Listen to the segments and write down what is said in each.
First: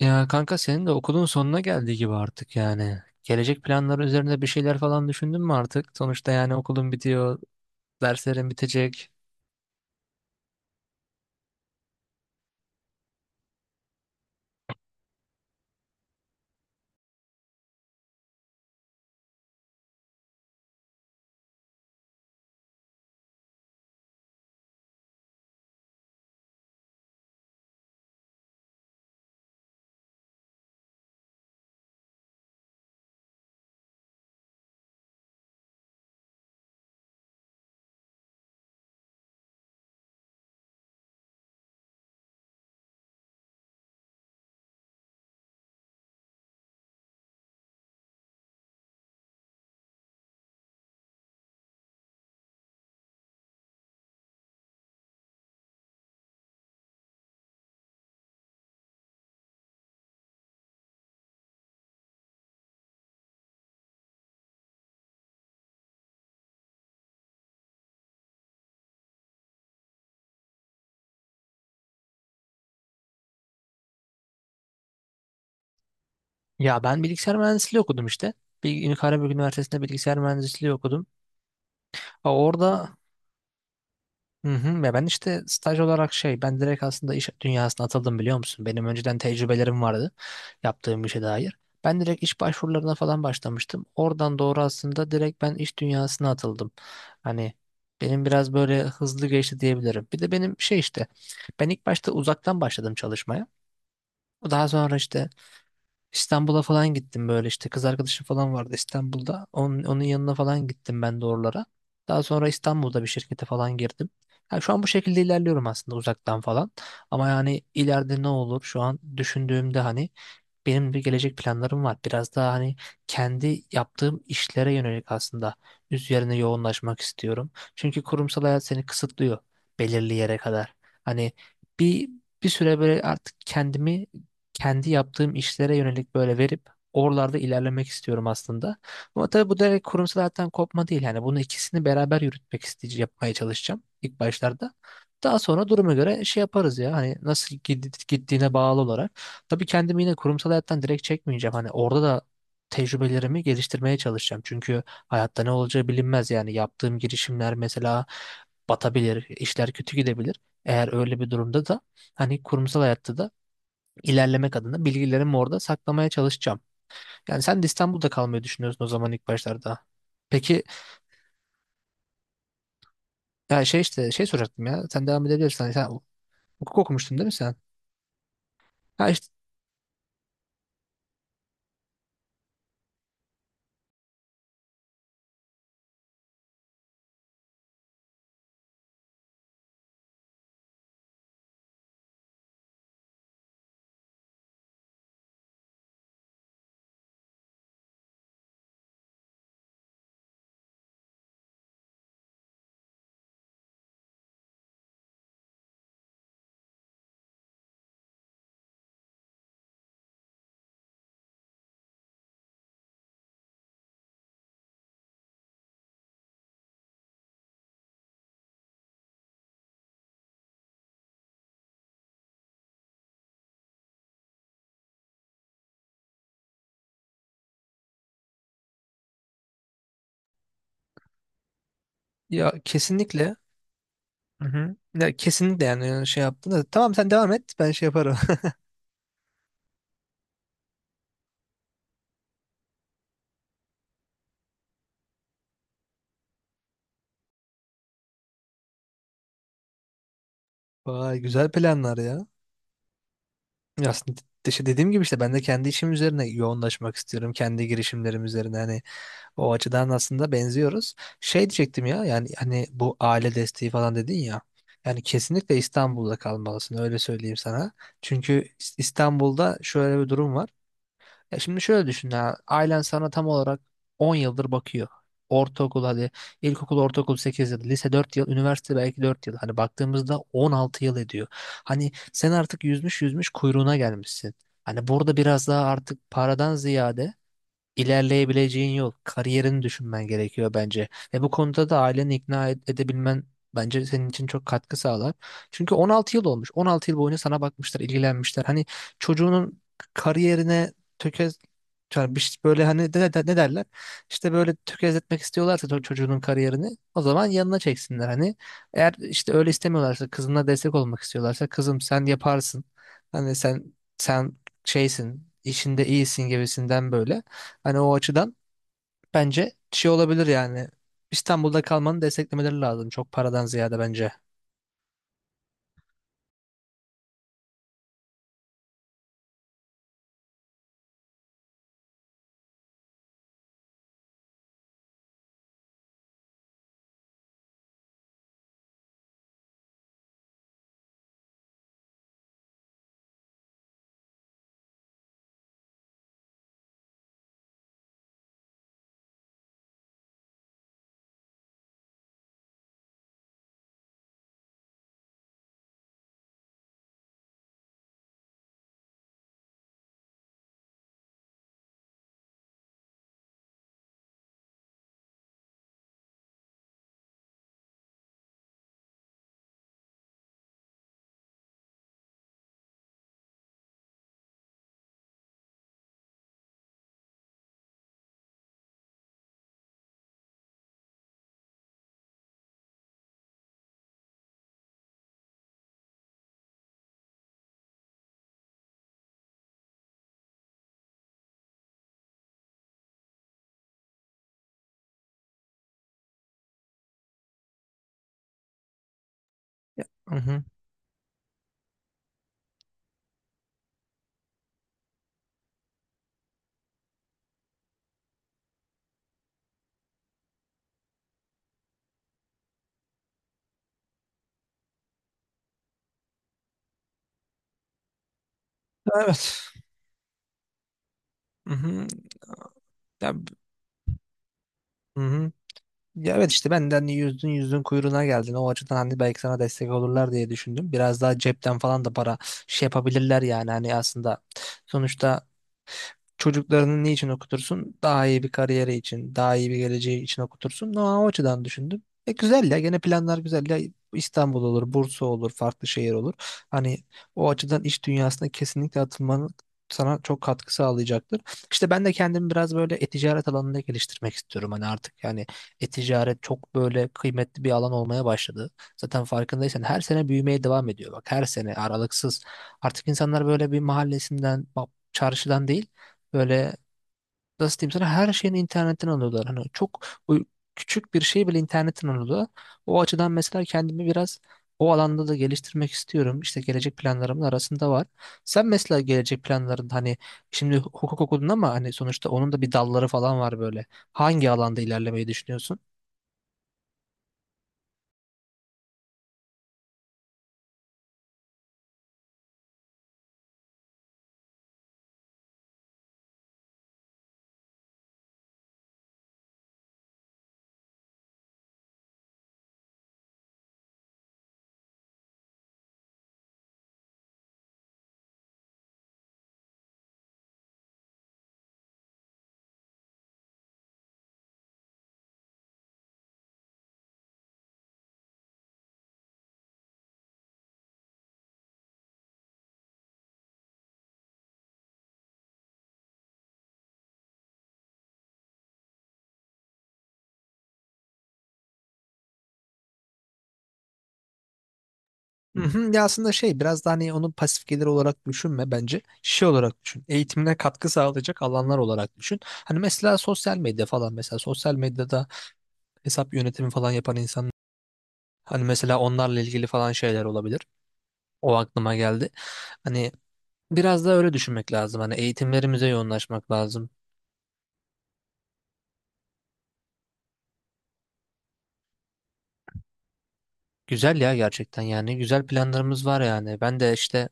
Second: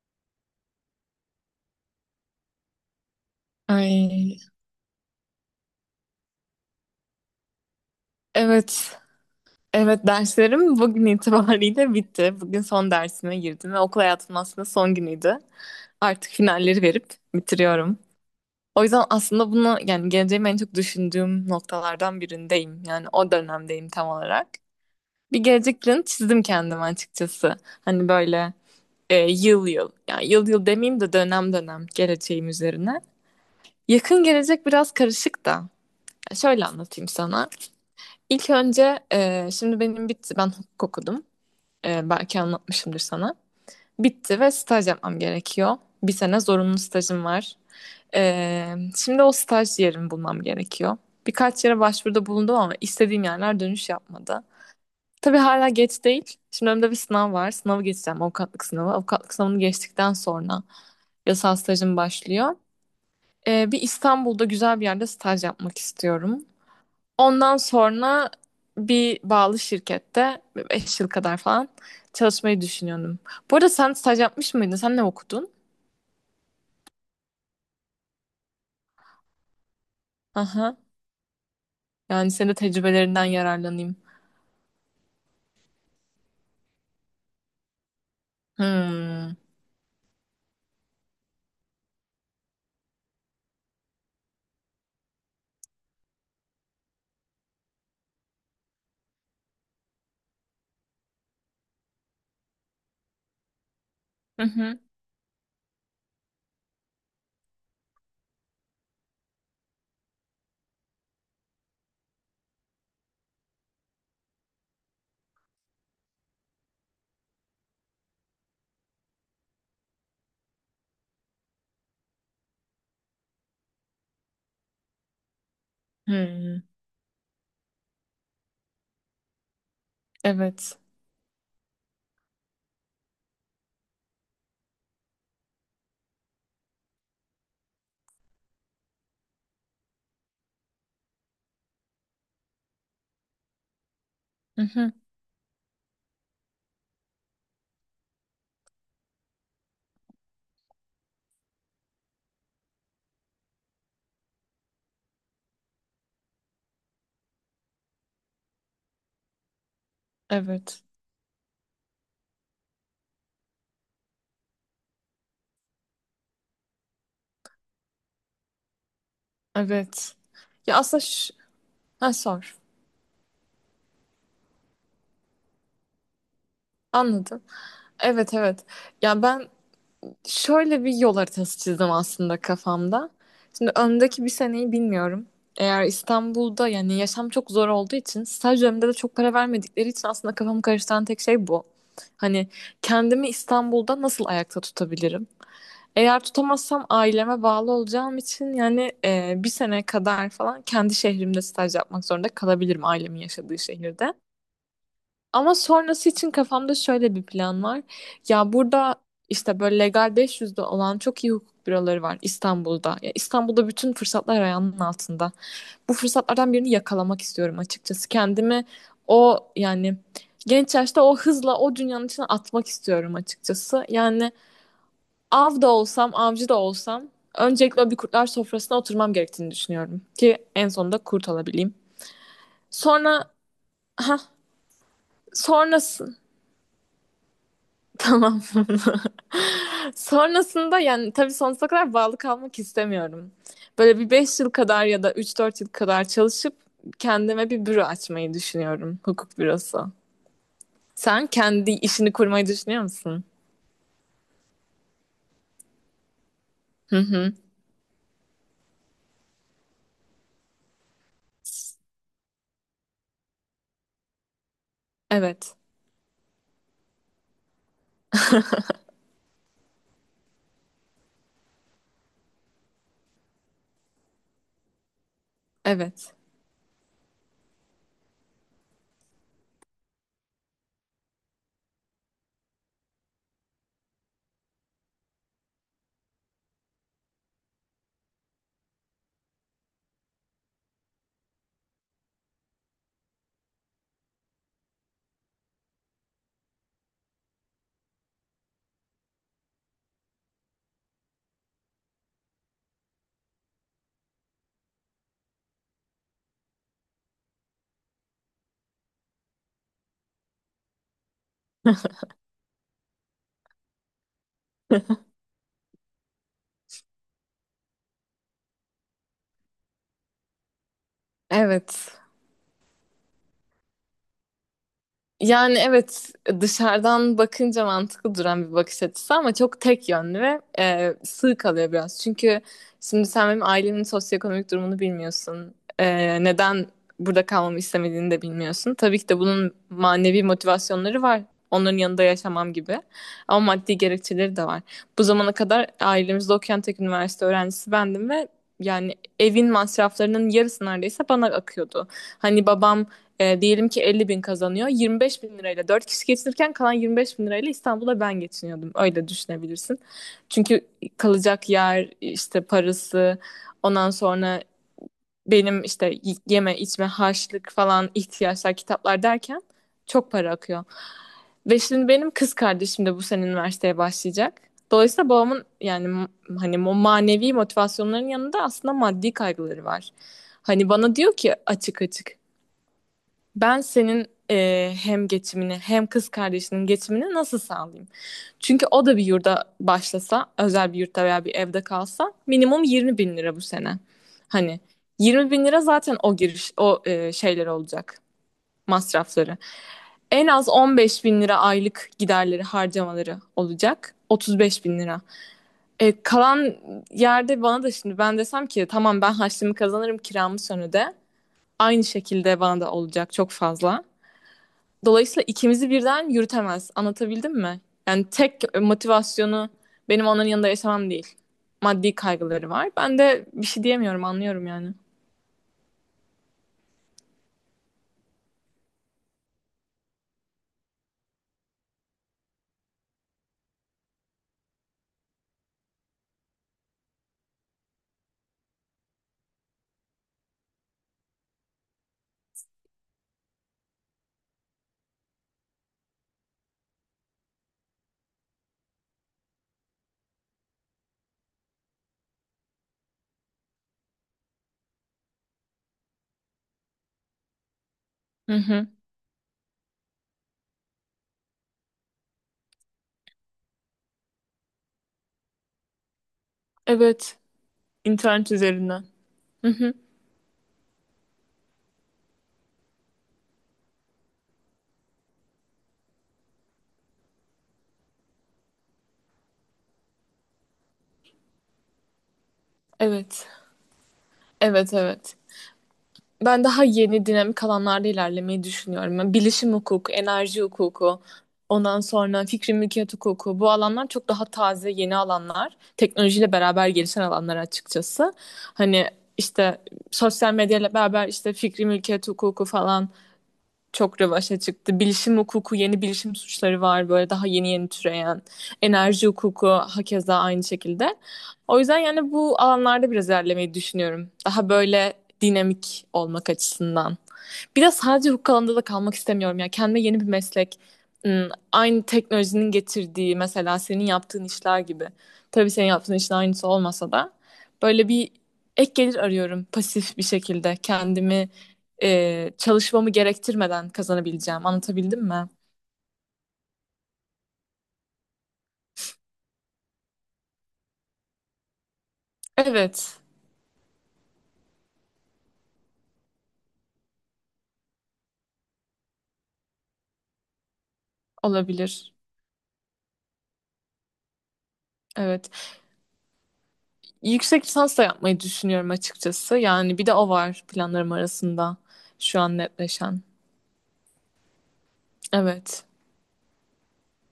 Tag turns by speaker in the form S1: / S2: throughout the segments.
S1: Ya kanka senin de okulun sonuna geldiği gibi artık yani. Gelecek planları
S2: Ay,
S1: üzerinde bir şeyler falan düşündün mü artık? Sonuçta yani okulun bitiyor, derslerin
S2: evet.
S1: bitecek.
S2: Evet derslerim bugün itibariyle bitti. Bugün son dersime girdim ve okul hayatımın aslında son günüydü. Artık finalleri verip bitiriyorum. O yüzden aslında bunu yani geleceğimi en çok düşündüğüm noktalardan birindeyim. Yani o dönemdeyim tam olarak. Bir gelecek planı çizdim kendime açıkçası. Hani böyle yıl yıl yani yıl yıl demeyeyim de dönem dönem geleceğim üzerine. Yakın gelecek biraz karışık da. Şöyle anlatayım sana. İlk önce şimdi benim bitti. Ben hukuk okudum. Belki anlatmışımdır sana. Bitti ve staj yapmam gerekiyor. Bir sene zorunlu stajım var. Şimdi o staj yerimi bulmam gerekiyor. Birkaç yere başvuruda bulundum ama istediğim yerler dönüş yapmadı. Tabii hala geç değil. Şimdi önümde bir sınav var. Sınavı geçeceğim. Avukatlık sınavı. Avukatlık sınavını geçtikten sonra yasal stajım başlıyor. Bir İstanbul'da güzel bir yerde staj yapmak istiyorum. Ondan sonra bir bağlı şirkette 5 yıl kadar falan çalışmayı düşünüyordum. Bu arada sen staj yapmış mıydın? Sen ne okudun?
S1: Ya ben bilgisayar mühendisliği okudum işte. Karabük Üniversitesi'nde bilgisayar mühendisliği
S2: Aha.
S1: okudum.
S2: Yani
S1: Ha,
S2: senin de
S1: orada.
S2: tecrübelerinden yararlanayım.
S1: Hı hı. Ya ben işte staj olarak şey ben direkt aslında iş dünyasına atıldım biliyor musun? Benim önceden
S2: Hmm.
S1: tecrübelerim vardı yaptığım işe dair. Ben direkt iş başvurularına falan başlamıştım. Oradan doğru aslında direkt ben iş dünyasına atıldım. Hani benim biraz böyle hızlı geçti diyebilirim. Bir de benim şey işte ben ilk başta uzaktan başladım çalışmaya.
S2: Hı
S1: Daha
S2: hı.
S1: sonra işte İstanbul'a falan gittim böyle işte kız arkadaşım falan vardı İstanbul'da. Onun, yanına falan gittim ben de oralara. Daha sonra İstanbul'da bir şirkete falan girdim. Yani şu an bu şekilde ilerliyorum aslında uzaktan falan. Ama yani ileride ne olur şu an düşündüğümde hani benim bir gelecek planlarım var. Biraz daha hani kendi yaptığım işlere yönelik aslında üzerine
S2: Hmm.
S1: yoğunlaşmak istiyorum. Çünkü kurumsal hayat seni kısıtlıyor belirli yere kadar.
S2: Evet.
S1: Hani bir bir süre böyle artık kendimi kendi yaptığım işlere yönelik böyle verip oralarda ilerlemek istiyorum aslında. Ama tabii bu direkt kurumsal hayattan kopma değil. Yani bunu ikisini beraber yürütmek isteyeceğim, yapmaya çalışacağım ilk
S2: Hı
S1: başlarda.
S2: hı.
S1: Daha sonra duruma göre şey yaparız ya hani nasıl gittiğine bağlı olarak. Tabii kendimi yine kurumsal hayattan direkt çekmeyeceğim. Hani orada da tecrübelerimi geliştirmeye çalışacağım. Çünkü hayatta ne olacağı bilinmez yani. Yaptığım girişimler mesela batabilir, işler kötü gidebilir.
S2: Evet.
S1: Eğer öyle bir durumda da hani kurumsal hayatta da ilerlemek adına bilgilerimi orada saklamaya çalışacağım. Yani sen de İstanbul'da kalmayı düşünüyorsun o zaman ilk başlarda.
S2: Evet.
S1: Peki
S2: Ya aslında ş- ha, sor.
S1: ya şey işte şey soracaktım ya. Sen devam edebilirsin. Hani sen hukuk okumuştun değil mi
S2: Anladım.
S1: sen?
S2: Evet evet.
S1: Ha
S2: Ya
S1: işte
S2: ben Şöyle bir yol haritası çizdim aslında kafamda. Şimdi önümdeki bir seneyi bilmiyorum. Eğer İstanbul'da yani yaşam çok zor olduğu için staj döneminde de çok para vermedikleri için aslında kafamı karıştıran tek şey bu. Hani kendimi İstanbul'da nasıl ayakta tutabilirim? Eğer tutamazsam aileme bağlı olacağım için yani bir sene kadar falan kendi şehrimde staj yapmak zorunda kalabilirim ailemin yaşadığı şehirde. Ama sonrası için kafamda şöyle bir plan var. Ya burada işte böyle legal 500'de olan çok iyi hukuk büroları var İstanbul'da. Ya İstanbul'da bütün fırsatlar ayağının altında. Bu fırsatlardan birini yakalamak istiyorum açıkçası. Kendimi o yani genç yaşta o hızla o dünyanın içine atmak istiyorum açıkçası. Yani av da olsam, avcı da olsam öncelikle o bir kurtlar sofrasına oturmam gerektiğini düşünüyorum ki en sonunda kurt olabileyim.
S1: ya,
S2: Sonra,
S1: kesinlikle.
S2: ha,
S1: Hı hı. Ya, kesinlikle
S2: sonrası.
S1: yani şey yaptın da. Tamam sen devam et ben şey yaparım.
S2: Tamam. Sonrasında yani tabii sonsuza kadar bağlı kalmak istemiyorum. Böyle bir 5 yıl kadar ya da 3-4 yıl kadar çalışıp kendime bir büro açmayı düşünüyorum. Hukuk bürosu.
S1: Vay
S2: Sen
S1: güzel
S2: kendi
S1: planlar
S2: işini
S1: ya.
S2: kurmayı düşünüyor musun?
S1: Ya aslında işte dediğim gibi işte ben de kendi işim üzerine
S2: Hı
S1: yoğunlaşmak
S2: hı.
S1: istiyorum. Kendi girişimlerim üzerine hani o açıdan aslında benziyoruz. Şey diyecektim ya yani hani bu aile desteği falan dedin ya. Yani
S2: Evet.
S1: kesinlikle İstanbul'da kalmalısın öyle söyleyeyim sana. Çünkü İstanbul'da şöyle bir durum var. Ya şimdi şöyle düşün ya. Ailen sana tam olarak 10 yıldır bakıyor. Ortaokul hadi,
S2: Evet.
S1: ilkokul ortaokul 8 yıl, lise 4 yıl, üniversite belki 4 yıl, hani baktığımızda 16 yıl ediyor. Hani sen artık yüzmüş yüzmüş kuyruğuna gelmişsin. Hani burada biraz daha artık paradan ziyade ilerleyebileceğin yol, kariyerini düşünmen gerekiyor bence. Ve bu konuda da aileni ikna edebilmen bence senin için çok katkı sağlar. Çünkü 16 yıl olmuş. 16 yıl boyunca sana bakmışlar, ilgilenmişler. Hani çocuğunun kariyerine tökez yani bir böyle hani ne derler? İşte böyle tökezletmek istiyorlarsa çocuğunun kariyerini o zaman yanına çeksinler hani. Eğer işte öyle istemiyorlarsa, kızına destek olmak istiyorlarsa, kızım sen yaparsın. Hani sen şeysin, işinde iyisin gibisinden böyle. Hani o açıdan bence şey olabilir yani. İstanbul'da
S2: Evet.
S1: kalmanı desteklemeleri lazım. Çok paradan ziyade bence.
S2: Yani evet dışarıdan bakınca mantıklı duran bir bakış açısı ama çok tek yönlü ve sığ kalıyor biraz. Çünkü şimdi sen benim ailemin sosyoekonomik durumunu bilmiyorsun. Neden burada kalmamı istemediğini de bilmiyorsun. Tabii ki de bunun manevi motivasyonları var. Onların yanında yaşamam gibi. Ama maddi gerekçeleri de var. Bu zamana kadar ailemizde okuyan tek üniversite öğrencisi bendim ve yani evin masraflarının yarısı neredeyse bana akıyordu. Hani babam diyelim ki 50.000 kazanıyor. 25.000 lirayla 4 kişi geçinirken kalan 25.000 lirayla İstanbul'a ben geçiniyordum. Öyle düşünebilirsin. Çünkü kalacak yer, işte parası, ondan sonra benim işte yeme içme harçlık falan ihtiyaçlar kitaplar derken çok para akıyor. Ve şimdi benim kız kardeşim de bu sene üniversiteye başlayacak. Dolayısıyla babamın yani hani o manevi motivasyonların yanında aslında maddi kaygıları var. Hani bana diyor ki açık açık ben senin hem geçimini hem kız kardeşinin geçimini nasıl sağlayayım? Çünkü o da bir yurda başlasa, özel bir yurtta veya bir evde kalsa minimum 20 bin lira bu sene. Hani 20 bin lira zaten o giriş, o şeyler olacak, masrafları.
S1: Hı
S2: En
S1: hı.
S2: az 15 bin lira aylık giderleri, harcamaları olacak. 35 bin lira. Kalan yerde bana da şimdi ben desem ki tamam ben harçlığımı kazanırım kiramı sonra de. Aynı şekilde bana da olacak çok fazla. Dolayısıyla ikimizi birden yürütemez. Anlatabildim mi? Yani tek
S1: Evet.
S2: motivasyonu benim onların yanında yaşamam değil.
S1: Hı hı.
S2: Maddi kaygıları var. Ben
S1: Ya,
S2: de bir şey diyemiyorum, anlıyorum yani.
S1: hı hı. Ya evet işte benden yüzdün yüzdün kuyruğuna geldin. O açıdan hani belki sana destek olurlar diye düşündüm. Biraz daha cepten falan da para şey yapabilirler yani. Hani aslında, sonuçta çocuklarını niçin okutursun? Daha iyi bir kariyeri için, daha iyi bir geleceği için okutursun. No, o açıdan düşündüm. Güzel ya, gene planlar güzel ya. İstanbul olur, Bursa olur, farklı şehir olur. Hani o açıdan iş dünyasına kesinlikle atılmanın sana çok katkı sağlayacaktır. İşte ben de kendimi biraz böyle e-ticaret alanında geliştirmek istiyorum. Hani artık yani e-ticaret çok böyle kıymetli bir alan olmaya
S2: Hı
S1: başladı.
S2: hı.
S1: Zaten farkındaysan her sene büyümeye devam ediyor. Bak, her sene aralıksız. Artık insanlar böyle bir mahallesinden, bak, çarşıdan değil, böyle
S2: Evet.
S1: nasıl diyeyim sana, her
S2: İnternet
S1: şeyin
S2: üzerinden.
S1: internetten alıyorlar. Hani
S2: Hı hı.
S1: çok küçük bir şey bile internetten alıyorlar. O açıdan mesela kendimi biraz o alanda da geliştirmek istiyorum. İşte gelecek planlarımın arasında var. Sen mesela gelecek planların hani şimdi hukuk okudun ama hani sonuçta onun da bir dalları falan
S2: Evet.
S1: var böyle. Hangi alanda
S2: Evet,
S1: ilerlemeyi
S2: evet.
S1: düşünüyorsun?
S2: Ben daha yeni dinamik alanlarda ilerlemeyi düşünüyorum. Yani bilişim hukuku, enerji hukuku, ondan sonra fikri mülkiyet hukuku. Bu alanlar çok daha taze, yeni alanlar. Teknolojiyle beraber gelişen alanlar açıkçası. Hani işte sosyal medyayla beraber işte fikri mülkiyet hukuku falan çok revaşa çıktı. Bilişim hukuku, yeni bilişim suçları var böyle daha yeni yeni türeyen. Enerji hukuku hakeza aynı şekilde. O yüzden yani bu alanlarda biraz ilerlemeyi düşünüyorum. Daha böyle dinamik olmak açısından. Bir de sadece hukuk alanında da kalmak istemiyorum ya. Kendime yeni bir meslek, aynı teknolojinin getirdiği mesela senin yaptığın işler gibi. Tabii senin yaptığın işin aynısı olmasa da böyle bir ek gelir arıyorum pasif bir şekilde kendimi çalışmamı gerektirmeden kazanabileceğim. Anlatabildim mi?
S1: Hı hı. Ya aslında şey biraz da hani onu pasif gelir olarak düşünme bence. Şey olarak düşün. Eğitimine katkı sağlayacak alanlar olarak düşün. Hani mesela
S2: Evet,
S1: sosyal medya falan, mesela sosyal medyada hesap yönetimi falan yapan insan, hani mesela onlarla ilgili falan şeyler olabilir. O aklıma
S2: olabilir.
S1: geldi. Hani biraz da öyle düşünmek lazım. Hani
S2: Evet.
S1: eğitimlerimize yoğunlaşmak lazım.
S2: Yüksek lisans da yapmayı düşünüyorum açıkçası. Yani bir de o var planlarım arasında şu an netleşen.
S1: Güzel ya, gerçekten yani güzel
S2: Evet.
S1: planlarımız var yani. Ben de işte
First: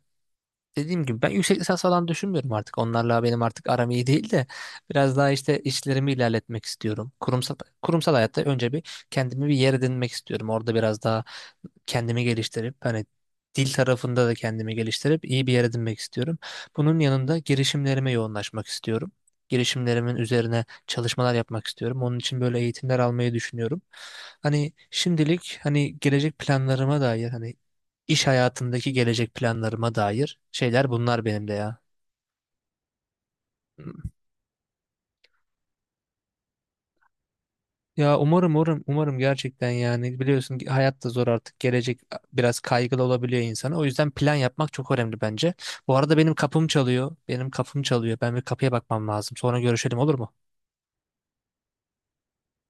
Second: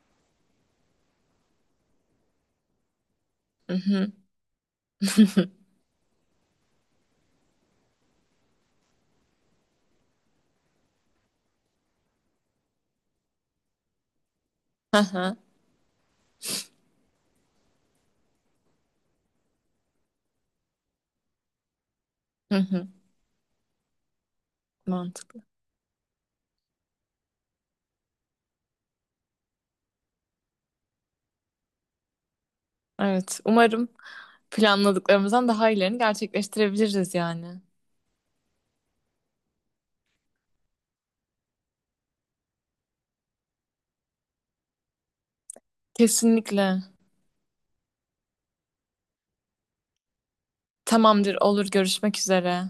S1: dediğim gibi ben yüksek lisans falan düşünmüyorum artık. Onlarla benim artık
S2: Hı
S1: aram iyi
S2: hı.
S1: değil de biraz daha işte işlerimi ilerletmek istiyorum. Kurumsal hayatta önce bir kendimi bir yer edinmek istiyorum. Orada biraz daha kendimi geliştirip hani dil tarafında da kendimi
S2: Hı
S1: geliştirip
S2: hı.
S1: iyi bir yer edinmek istiyorum. Bunun yanında girişimlerime yoğunlaşmak istiyorum. Girişimlerimin üzerine çalışmalar yapmak istiyorum. Onun için
S2: Hı
S1: böyle
S2: hı.
S1: eğitimler almayı düşünüyorum. Hani
S2: Mantıklı.
S1: şimdilik hani gelecek planlarıma dair, hani iş hayatındaki gelecek planlarıma dair şeyler bunlar benim de ya.
S2: Evet, umarım planladıklarımızdan daha iyilerini gerçekleştirebiliriz yani.
S1: Ya umarım umarım umarım gerçekten yani, biliyorsun ki hayat da zor artık, gelecek biraz kaygılı olabiliyor insana, o yüzden plan yapmak çok önemli bence. Bu arada benim kapım
S2: Kesinlikle.
S1: çalıyor, benim kapım çalıyor, ben bir kapıya bakmam lazım, sonra görüşelim olur mu?
S2: Tamamdır, olur görüşmek üzere.